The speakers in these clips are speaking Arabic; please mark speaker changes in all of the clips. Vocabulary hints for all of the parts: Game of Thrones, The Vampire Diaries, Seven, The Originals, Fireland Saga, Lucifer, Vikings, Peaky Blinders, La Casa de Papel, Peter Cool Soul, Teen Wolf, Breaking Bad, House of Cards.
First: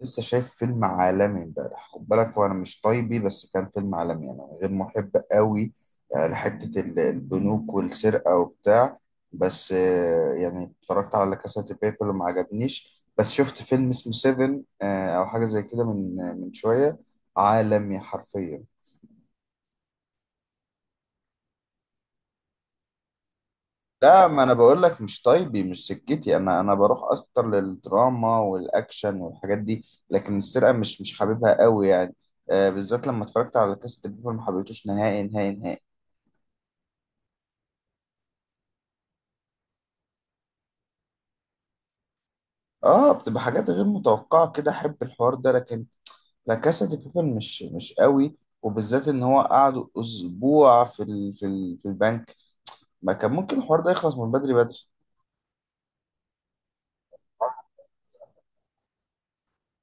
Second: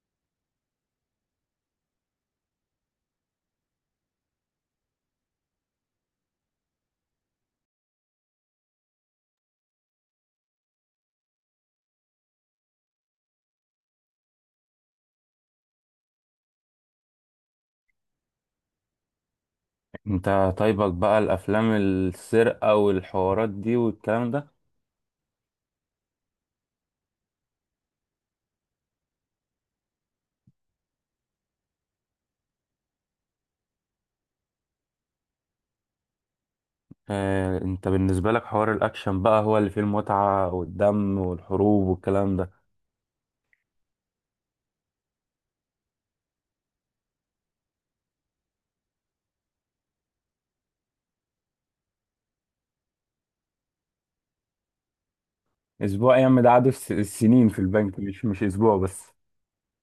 Speaker 1: لسه شايف فيلم عالمي امبارح. خد بالك، هو انا مش طيبي، بس كان فيلم عالمي انا غير محب قوي. لحته البنوك والسرقه وبتاع. بس يعني اتفرجت على لا كاسا دي بيبل وما عجبنيش. بس شفت فيلم اسمه سيفن، او حاجه زي كده من من شويه. عالمي حرفيا.
Speaker 2: انت طيبك بقى الافلام السرقه والحوارات دي
Speaker 1: لا،
Speaker 2: والكلام
Speaker 1: ما
Speaker 2: ده؟
Speaker 1: انا بقول لك مش طيبي، مش سكتي. انا بروح اكتر للدراما والاكشن والحاجات دي. لكن السرقه مش حاببها قوي يعني. بالذات لما اتفرجت على كاست بيبل ما حبيتوش نهائي نهائي نهائي.
Speaker 2: انت بالنسبه لك حوار الاكشن بقى هو اللي فيه المتعه والدم والحروب والكلام ده؟
Speaker 1: اه، بتبقى حاجات غير متوقعه كده، احب الحوار ده لكن لا كاسا دي بيبل مش قوي. وبالذات ان هو قعدوا اسبوع في البنك، ما كان ممكن الحوار ده يخلص من بدري بدري.
Speaker 2: اسبوع ايام ده قعدوا السنين في البنك، مش اسبوع بس.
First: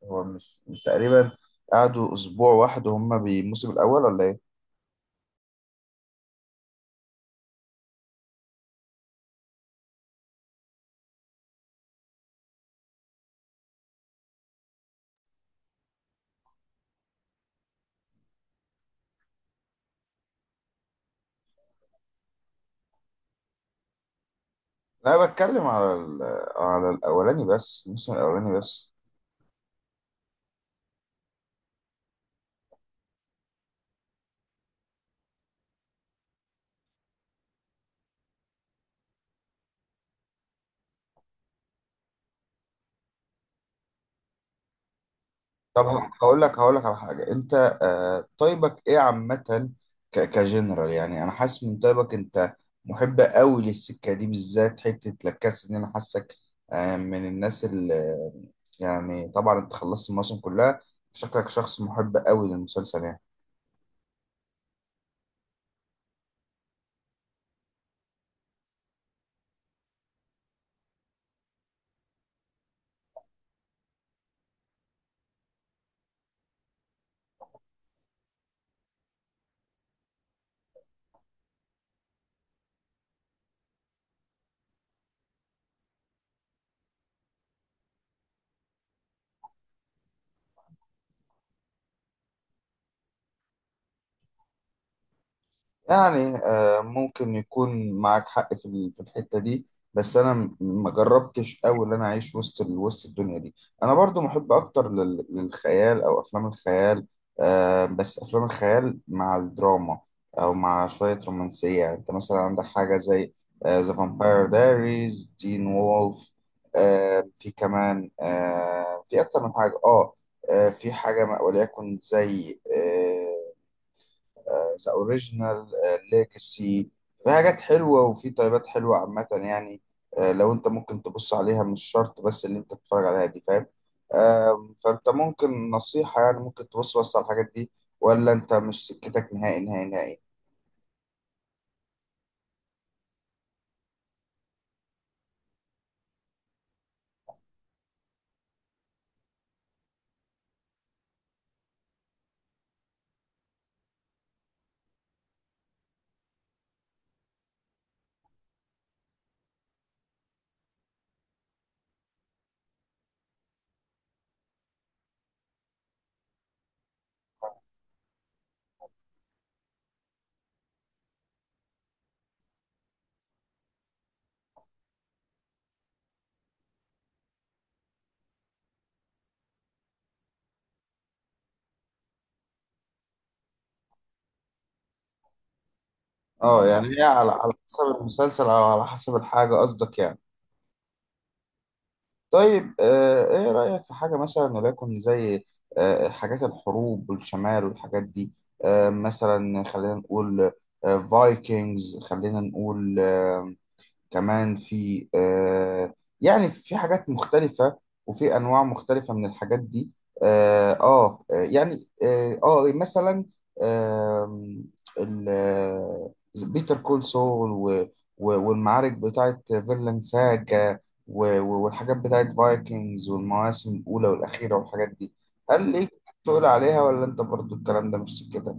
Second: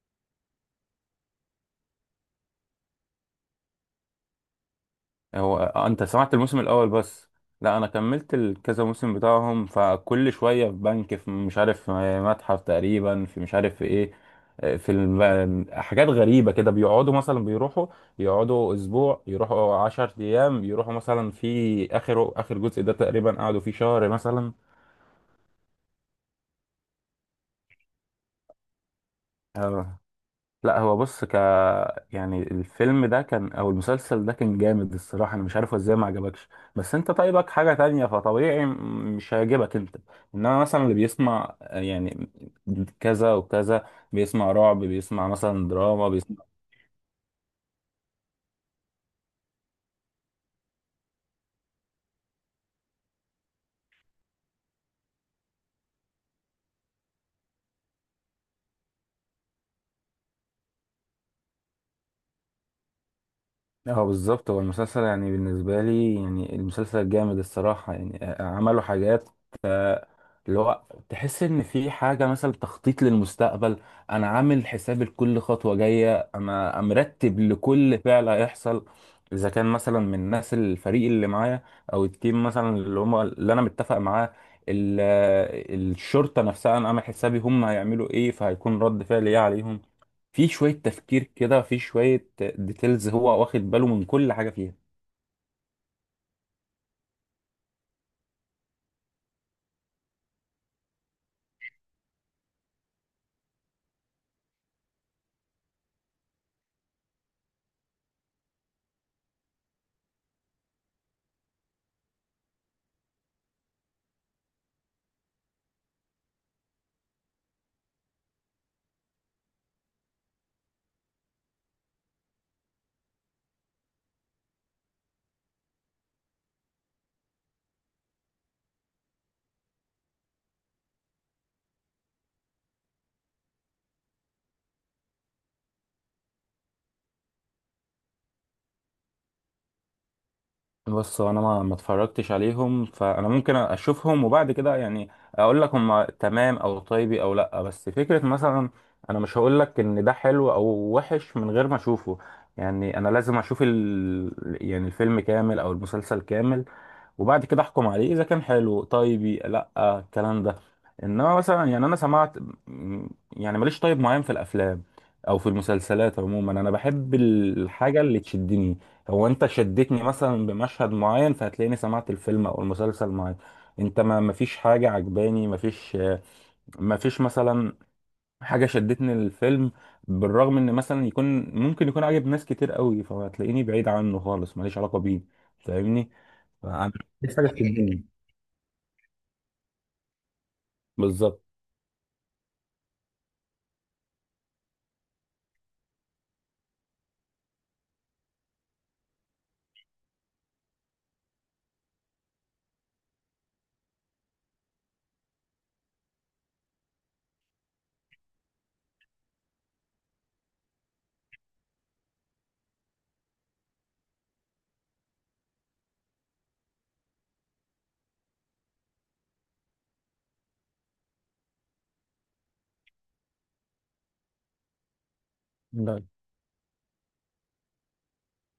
Speaker 1: هو مش تقريبا قعدوا اسبوع واحد وهم الموسم الاول ولا ايه؟
Speaker 2: هو انت سمعت الموسم الاول بس؟ لا، انا كملت الكذا موسم بتاعهم، فكل شويه في بنك، في مش عارف متحف تقريبا، في مش عارف في ايه. في حاجات غريبه كده بيقعدوا مثلا بيروحوا. يقعدوا اسبوع، يروحوا 10 ايام، يروحوا مثلا في اخر اخر جزء ده تقريبا قعدوا فيه شهر مثلا.
Speaker 1: لا، بتكلم على على الاولاني بس، الموسم الاولاني بس.
Speaker 2: لا، هو بص. يعني الفيلم ده كان او المسلسل ده كان جامد الصراحه، انا مش عارف هو ازاي ما عجبكش. بس انت طيبك حاجه تانية، فطبيعي مش هيعجبك انت. انما مثلا اللي بيسمع يعني كذا وكذا، بيسمع رعب، بيسمع مثلا
Speaker 1: طب
Speaker 2: دراما،
Speaker 1: اه، هقول
Speaker 2: بيسمع.
Speaker 1: لك هقول لك على حاجه. انت طيبك ايه عامه؟ كجنرال، يعني انا حاسس من طيبك انت محب قوي للسكه دي، بالذات حته لكاس ان انا حاسك من الناس اللي، يعني طبعا انت خلصت الموسم كلها، شكلك شخص محب قوي للمسلسل يعني.
Speaker 2: اه، بالظبط، هو المسلسل يعني بالنسبه لي، يعني المسلسل جامد الصراحه، يعني عملوا حاجات اللي هو تحس ان في حاجه مثلا تخطيط للمستقبل. انا عامل حساب لكل خطوه جايه، انا مرتب لكل فعل هيحصل، اذا كان مثلا من الناس الفريق اللي معايا او التيم مثلا اللي هم اللي انا متفق معاه. ال- الشرطه نفسها انا عامل حسابي هم هيعملوا ايه، فهيكون رد فعل ايه عليهم. في شويه تفكير كده، في شويه ديتيلز، هو واخد باله من كل حاجه فيها.
Speaker 1: يعني ممكن يكون معاك حق في الحتة دي. بس انا ما جربتش قوي ان انا اعيش وسط الدنيا دي. انا برضو محب اكتر للخيال او افلام الخيال. بس افلام الخيال مع الدراما، او مع شوية رومانسية. يعني انت مثلا عندك حاجة زي ذا فامباير دايريز، تين وولف. في كمان في اكتر من حاجة، اه. في حاجة وليكن زي ذا اوريجينال، ليجاسي. في حاجات حلوه وفي طيبات حلوه عامه يعني. لو انت ممكن تبص عليها، مش شرط بس اللي انت بتتفرج عليها دي، فاهم؟ فانت ممكن نصيحه، يعني ممكن تبص بس على الحاجات دي، ولا انت مش سكتك نهائي نهائي نهائي؟
Speaker 2: بص، هو انا ما اتفرجتش عليهم، فانا ممكن اشوفهم وبعد كده يعني اقول لك هم تمام او طيبي او لا. بس فكره مثلا، انا مش هقول لك ان ده حلو او وحش من غير ما اشوفه. يعني انا لازم اشوف يعني الفيلم كامل او المسلسل كامل، وبعد كده احكم عليه اذا كان حلو طيبي لا، الكلام ده. انما مثلا يعني انا سمعت م- يعني ماليش طيب معين في الافلام او في المسلسلات عموما. انا بحب الحاجه اللي تشدني. هو انت شدتني مثلا بمشهد معين، فهتلاقيني سمعت الفيلم او المسلسل معاك. انت ما مفيش حاجة عجباني، مفيش مثلا حاجة شدتني للفيلم، بالرغم ان مثلا يكون ممكن يكون عاجب ناس كتير قوي، فهتلاقيني بعيد عنه خالص، ماليش علاقة بيه. فاهمني؟
Speaker 1: اه،
Speaker 2: فانا
Speaker 1: يعني هي على
Speaker 2: مفيش حاجة
Speaker 1: على حسب
Speaker 2: تشدني
Speaker 1: المسلسل او على حسب الحاجه قصدك يعني.
Speaker 2: بالظبط.
Speaker 1: طيب ايه رأيك في حاجة مثلا وليكن زي حاجات الحروب والشمال والحاجات دي، مثلا خلينا نقول فايكنجز، خلينا نقول كمان في يعني في حاجات مختلفة وفي أنواع مختلفة من الحاجات دي. يعني مثلا آه ال- آه، بيتر كول سول، والمعارك بتاعت فيرلاند ساجا، والحاجات بتاعت فايكنجز والمواسم الأولى والأخيرة والحاجات دي. هل ليك
Speaker 2: لا،
Speaker 1: تقول عليها، ولا أنت برضو الكلام ده مش سكتك؟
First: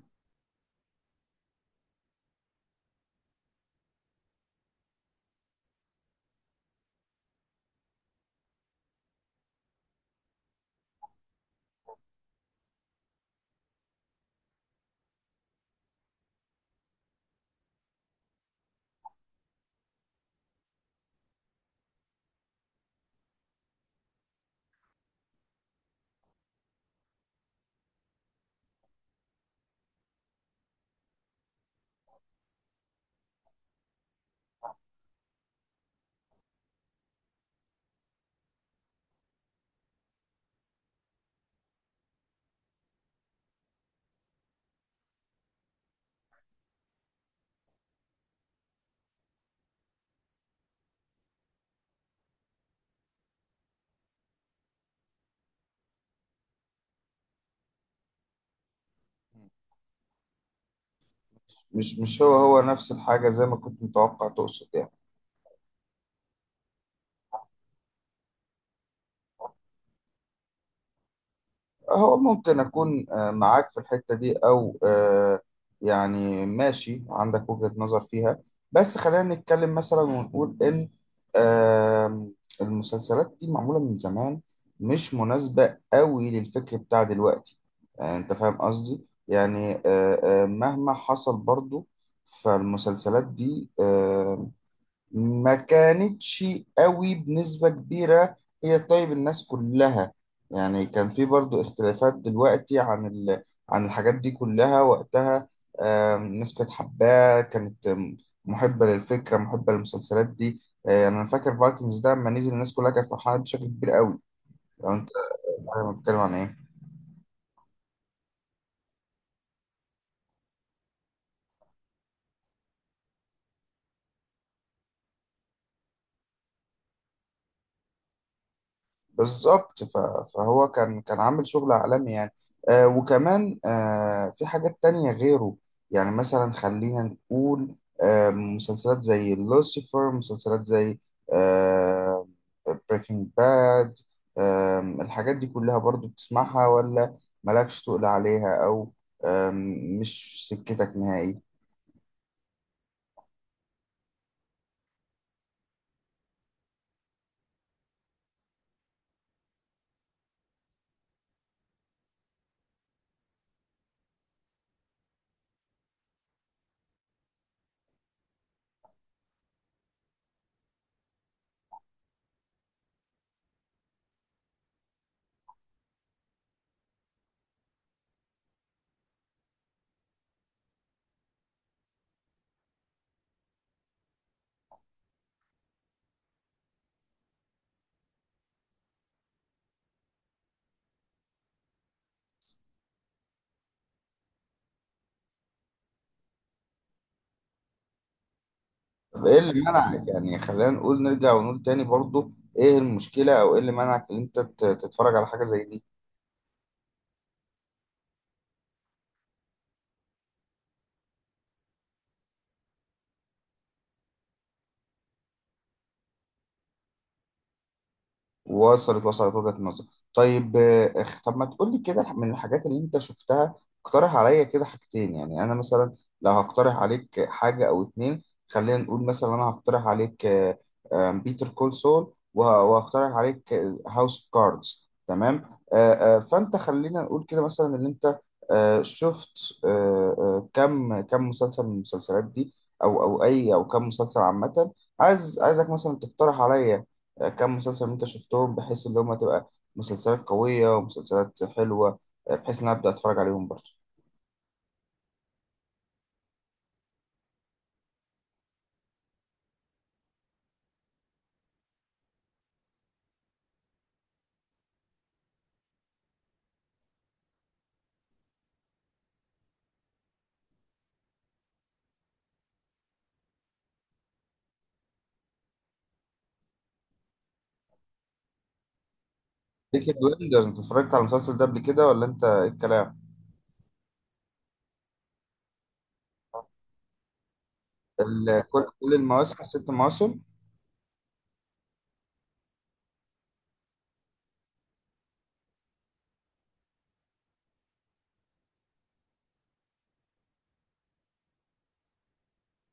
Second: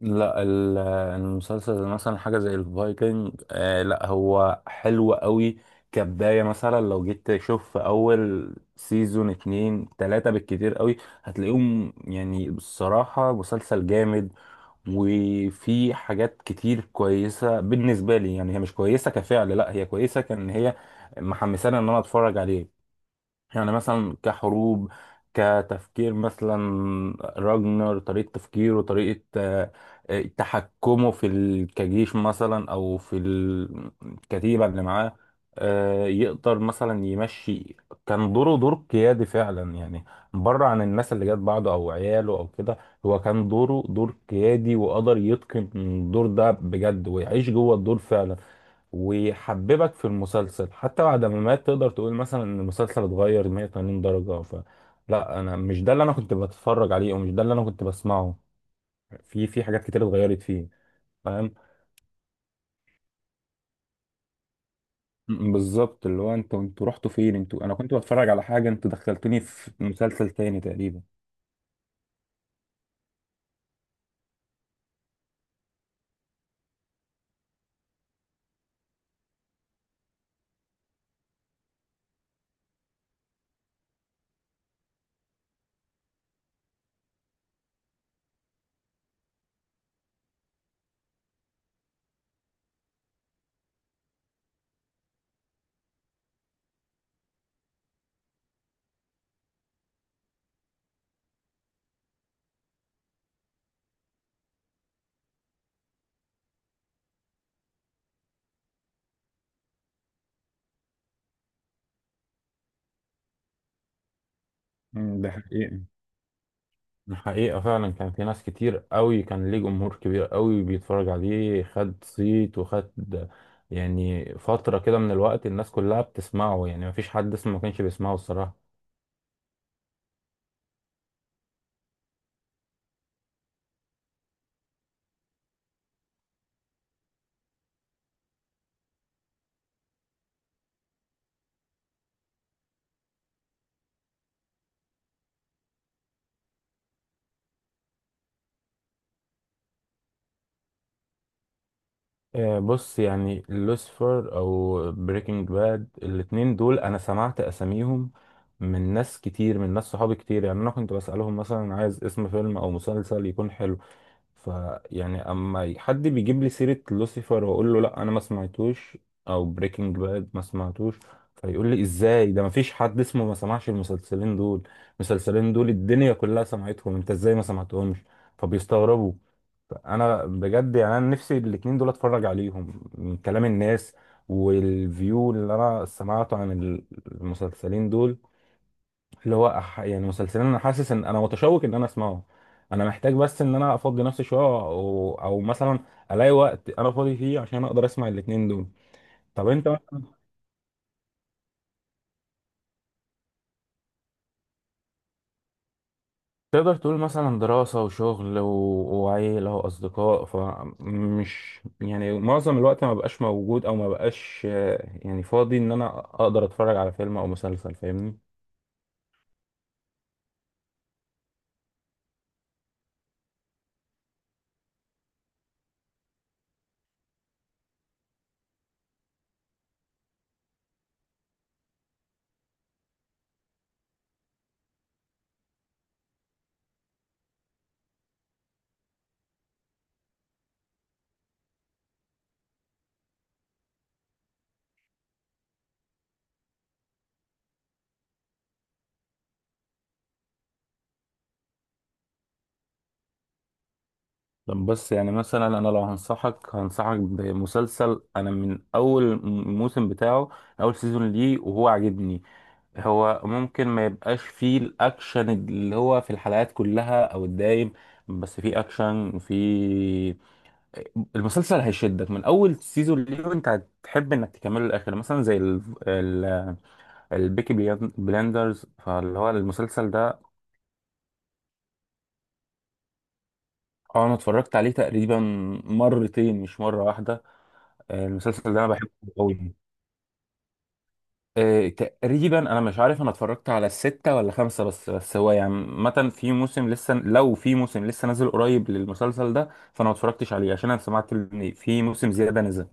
Speaker 2: لا، المسلسل زي مثلا حاجة زي الفايكنج، آه، لا، هو حلو قوي كبداية. مثلا لو جيت تشوف في أول سيزون 2-3 بالكتير قوي، هتلاقيهم يعني بصراحة مسلسل جامد. وفي حاجات كتير كويسة بالنسبة لي، يعني هي مش كويسة كفعل، لا، هي كويسة كان هي محمسانة إن أنا أتفرج عليه. يعني مثلا كحروب، كتفكير مثلا، راجنر طريقة تفكيره، طريقة تحكمه في كجيش مثلا أو في الكتيبة اللي معاه، يقدر مثلا يمشي. كان دوره دور قيادي فعلا يعني، بره عن الناس اللي جت بعده أو عياله أو كده. هو كان دوره دور قيادي وقدر يتقن الدور ده بجد، ويعيش جوه الدور فعلا، ويحببك في المسلسل. حتى بعد ما مات تقدر تقول مثلا ان المسلسل اتغير 180 درجة. ف لا، انا مش ده اللي انا كنت بتفرج عليه، ومش ده اللي انا كنت بسمعه. في حاجات كتير اتغيرت فيه. فاهم؟
Speaker 1: مش هو نفس الحاجة زي ما كنت متوقع تقصد يعني.
Speaker 2: بالظبط، اللي هو انتوا رحتوا فين؟ انتوا انا كنت بتفرج على حاجة، انتوا دخلتوني في مسلسل تاني تقريبا.
Speaker 1: هو ممكن أكون معاك في الحتة دي، أو يعني ماشي عندك وجهة نظر فيها. بس خلينا نتكلم مثلا ونقول إن آم، المسلسلات دي معمولة من زمان، مش مناسبة قوي للفكر بتاع دلوقتي. أنت فاهم قصدي؟ يعني مهما حصل برضو فالمسلسلات دي ما كانتش قوي بنسبة كبيرة هي طيب الناس كلها. يعني كان في برضو اختلافات دلوقتي عن عن الحاجات دي كلها وقتها. الناس كانت حباه، كانت محبة للفكرة، محبة للمسلسلات دي. يعني أنا فاكر فايكنجز ده لما نزل الناس كلها كانت فرحانة بشكل كبير قوي، لو أنت
Speaker 2: م، ده حقيقي.
Speaker 1: فاهم أنا بتكلم عن إيه.
Speaker 2: الحقيقة فعلا كان في ناس كتير قوي، كان ليه جمهور كبير قوي بيتفرج عليه. خد صيت وخد، يعني فترة كده من الوقت الناس كلها بتسمعه. يعني مفيش حد اسمه ما كانش بيسمعه الصراحة.
Speaker 1: بالظبط. فهو كان عامل شغل عالمي يعني. وكمان في حاجات تانية غيره. يعني مثلا خلينا نقول مسلسلات زي لوسيفر، مسلسلات زي آه بريكنج باد. الحاجات دي كلها برضو بتسمعها، ولا مالكش تقول عليها، أو آه مش سكتك نهائي؟
Speaker 2: بص، يعني لوسيفر او بريكنج باد، الاتنين دول انا سمعت اساميهم من ناس كتير، من ناس صحابي كتير. يعني انا كنت بسألهم مثلا عايز اسم فيلم او مسلسل يكون حلو، فيعني اما حد بيجيب لي سيرة لوسيفر واقول له لا، انا ما سمعتوش، او بريكنج باد ما سمعتوش، فيقول لي ازاي؟ ده ما فيش حد اسمه ما سمعش المسلسلين دول. المسلسلين دول الدنيا كلها سمعتهم، انت ازاي ما سمعتهمش؟ فبيستغربوا. انا بجد يعني انا نفسي الاتنين دول اتفرج عليهم، من كلام الناس والفيو اللي انا سمعته عن المسلسلين دول، اللي هو يعني مسلسلين انا حاسس ان انا متشوق ان انا اسمعه. انا محتاج بس ان انا افضي نفسي شويه، او مثلا الاقي وقت انا فاضي فيه عشان اقدر اسمع الاتنين دول.
Speaker 1: طب ايه
Speaker 2: طب
Speaker 1: اللي
Speaker 2: انت مثلا
Speaker 1: منعك، يعني خلينا نقول نرجع ونقول تاني برضو ايه المشكلة او ايه اللي منعك ان انت تتفرج على حاجة زي دي؟
Speaker 2: تقدر تقول مثلا دراسه وشغل وعيله واصدقاء، فمش يعني معظم الوقت ما بقاش موجود، او ما بقاش يعني فاضي ان انا اقدر اتفرج على فيلم او مسلسل. فاهمني؟
Speaker 1: وصلت وصلت وجهة النظر. طيب اخ طب ما تقول لي كده من الحاجات اللي انت شفتها، اقترح عليا كده حاجتين. يعني انا مثلا لو هقترح عليك حاجة او اتنين، خلينا نقول مثلا انا هقترح عليك بيتر كول سول، وهقترح عليك هاوس اوف كاردز، تمام. فانت خلينا نقول كده مثلا اللي انت شفت كم مسلسل من المسلسلات دي، او اي او كم مسلسل عامة. عايزك مثلا تقترح عليا كم مسلسل انت شفتهم بحيث ان هم تبقى مسلسلات قوية ومسلسلات حلوة، بحيث ان أنا ابدا اتفرج عليهم برضه.
Speaker 2: طب بس يعني مثلا انا لو هنصحك بمسلسل، انا من اول موسم بتاعه، اول سيزون ليه وهو عاجبني. هو ممكن ما يبقاش فيه الاكشن اللي هو في الحلقات كلها او الدايم، بس فيه اكشن في المسلسل هيشدك من اول سيزون ليه، وانت هتحب انك تكمله للاخر. مثلا زي ال... البيكي بلاندرز، فاللي هو المسلسل
Speaker 1: بيكي
Speaker 2: ده.
Speaker 1: بلندرز، انت اتفرجت على المسلسل ده قبل كده، ولا انت ايه الكلام؟
Speaker 2: اه، انا اتفرجت عليه تقريبا مرتين، مش مرة واحدة. المسلسل ده
Speaker 1: كل
Speaker 2: انا بحبه
Speaker 1: كل المواسم،
Speaker 2: قوي.
Speaker 1: 6 مواسم.
Speaker 2: تقريبا انا مش عارف انا اتفرجت على الستة ولا خمسة بس هو يعني مثلا في موسم لسه، لو في موسم لسه نازل قريب للمسلسل ده فانا ما اتفرجتش عليه، عشان انا سمعت ان في موسم زيادة نزل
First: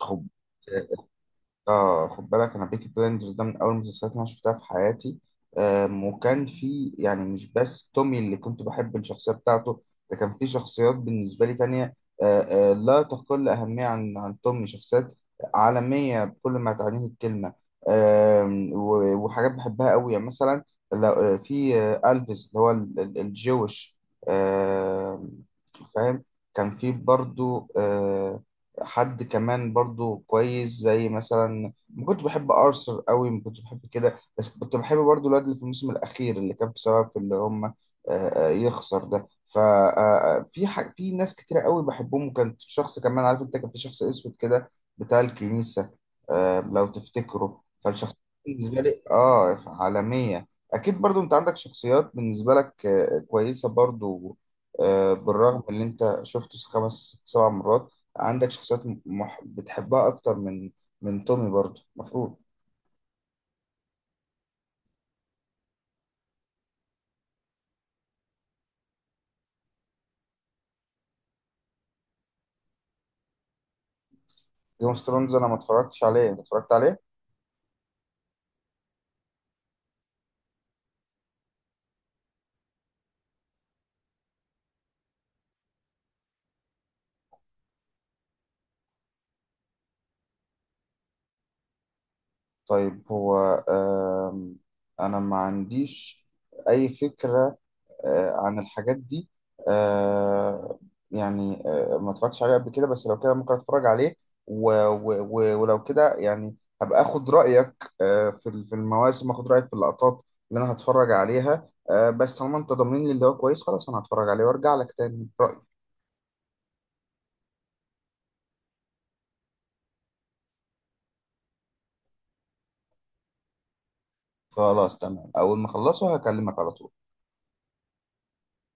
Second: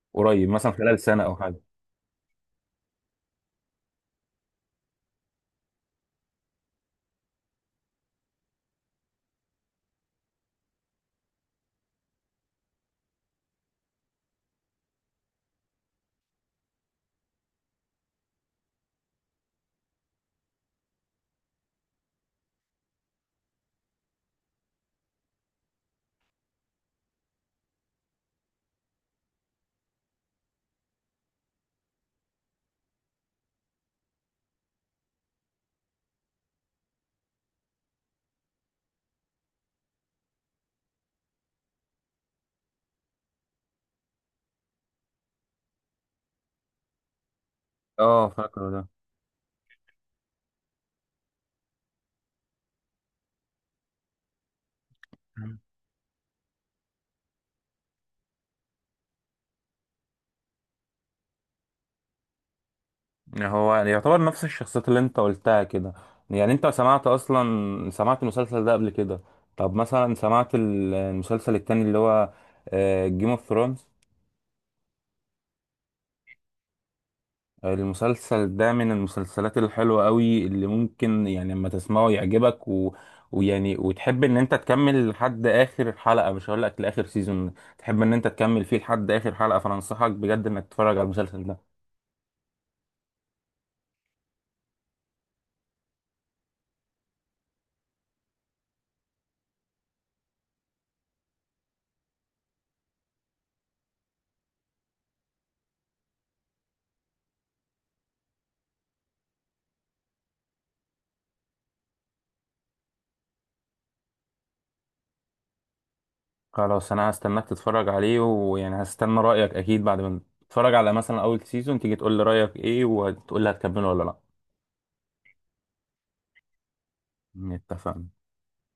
Speaker 1: خب،
Speaker 2: قريب مثلا خلال سنة او حاجة.
Speaker 1: اه خد بالك، انا بيكي بلايندرز ده من اول المسلسلات اللي انا شفتها في حياتي. وكان في يعني مش بس تومي اللي كنت بحب الشخصيه بتاعته، ده كان في شخصيات بالنسبه لي تانية لا تقل اهميه عن تومي، شخصيات عالميه بكل ما تعنيه الكلمه. وحاجات بحبها قوي يعني مثلا، في الفيس اللي هو الجويش. آم، فاهم. كان في برضو حد كمان برضو كويس، زي مثلا ما كنتش بحب ارثر قوي، ما كنتش بحب كده، بس كنت بحب برضو الواد اللي في الموسم الاخير اللي كان بسبب في اللي هم يخسر ده. ففي في ناس كتيرة قوي بحبهم، وكان شخص كمان، عارف انت كان في شخص اسود كده بتاع الكنيسة. لو تفتكره، فالشخصيات
Speaker 2: اه، فاكره
Speaker 1: بالنسبة
Speaker 2: ده.
Speaker 1: لي اه عالمية. اكيد برضو انت عندك شخصيات بالنسبة لك كويسة برضو. بالرغم اللي انت شفته 5 7 مرات، عندك شخصيات بتحبها اكتر من تومي برضه المفروض.
Speaker 2: يعني هو يعني يعتبر نفس الشخصيات اللي انت قلتها كده. يعني انت سمعت اصلا سمعت المسلسل ده قبل كده؟ طب مثلا سمعت المسلسل التاني اللي هو جيم اوف ثرونز؟
Speaker 1: جيم اوف ثرونز انا ما اتفرجتش عليه، انت اتفرجت عليه.
Speaker 2: المسلسل ده من المسلسلات الحلوة قوي اللي ممكن يعني لما تسمعه يعجبك ويعني وتحب ان انت تكمل لحد اخر حلقة. مش هقول لك لاخر سيزون، تحب ان انت تكمل فيه لحد اخر حلقة، فانصحك بجد انك تتفرج على المسلسل ده.
Speaker 1: طيب هو آم... انا ما عنديش اي فكرة عن الحاجات دي. آه، يعني ما اتفرجتش عليه قبل كده، بس لو كده ممكن اتفرج عليه. ولو كده يعني هبقى اخد رايك في المواسم، اخد رايك في اللقطات اللي انا هتفرج عليها. بس طالما انت ضامن لي اللي هو كويس، خلاص انا هتفرج عليه وارجع لك تاني برأيي.
Speaker 2: خلاص، انا هستناك تتفرج عليه، ويعني هستنى رأيك اكيد بعد ما تتفرج على مثلا اول سيزون تيجي تقول لي رأيك ايه، وتقول لي هتكمله ولا لا.
Speaker 1: خلاص تمام، أول ما أخلصه هكلمك على طول.
Speaker 2: اتفقنا.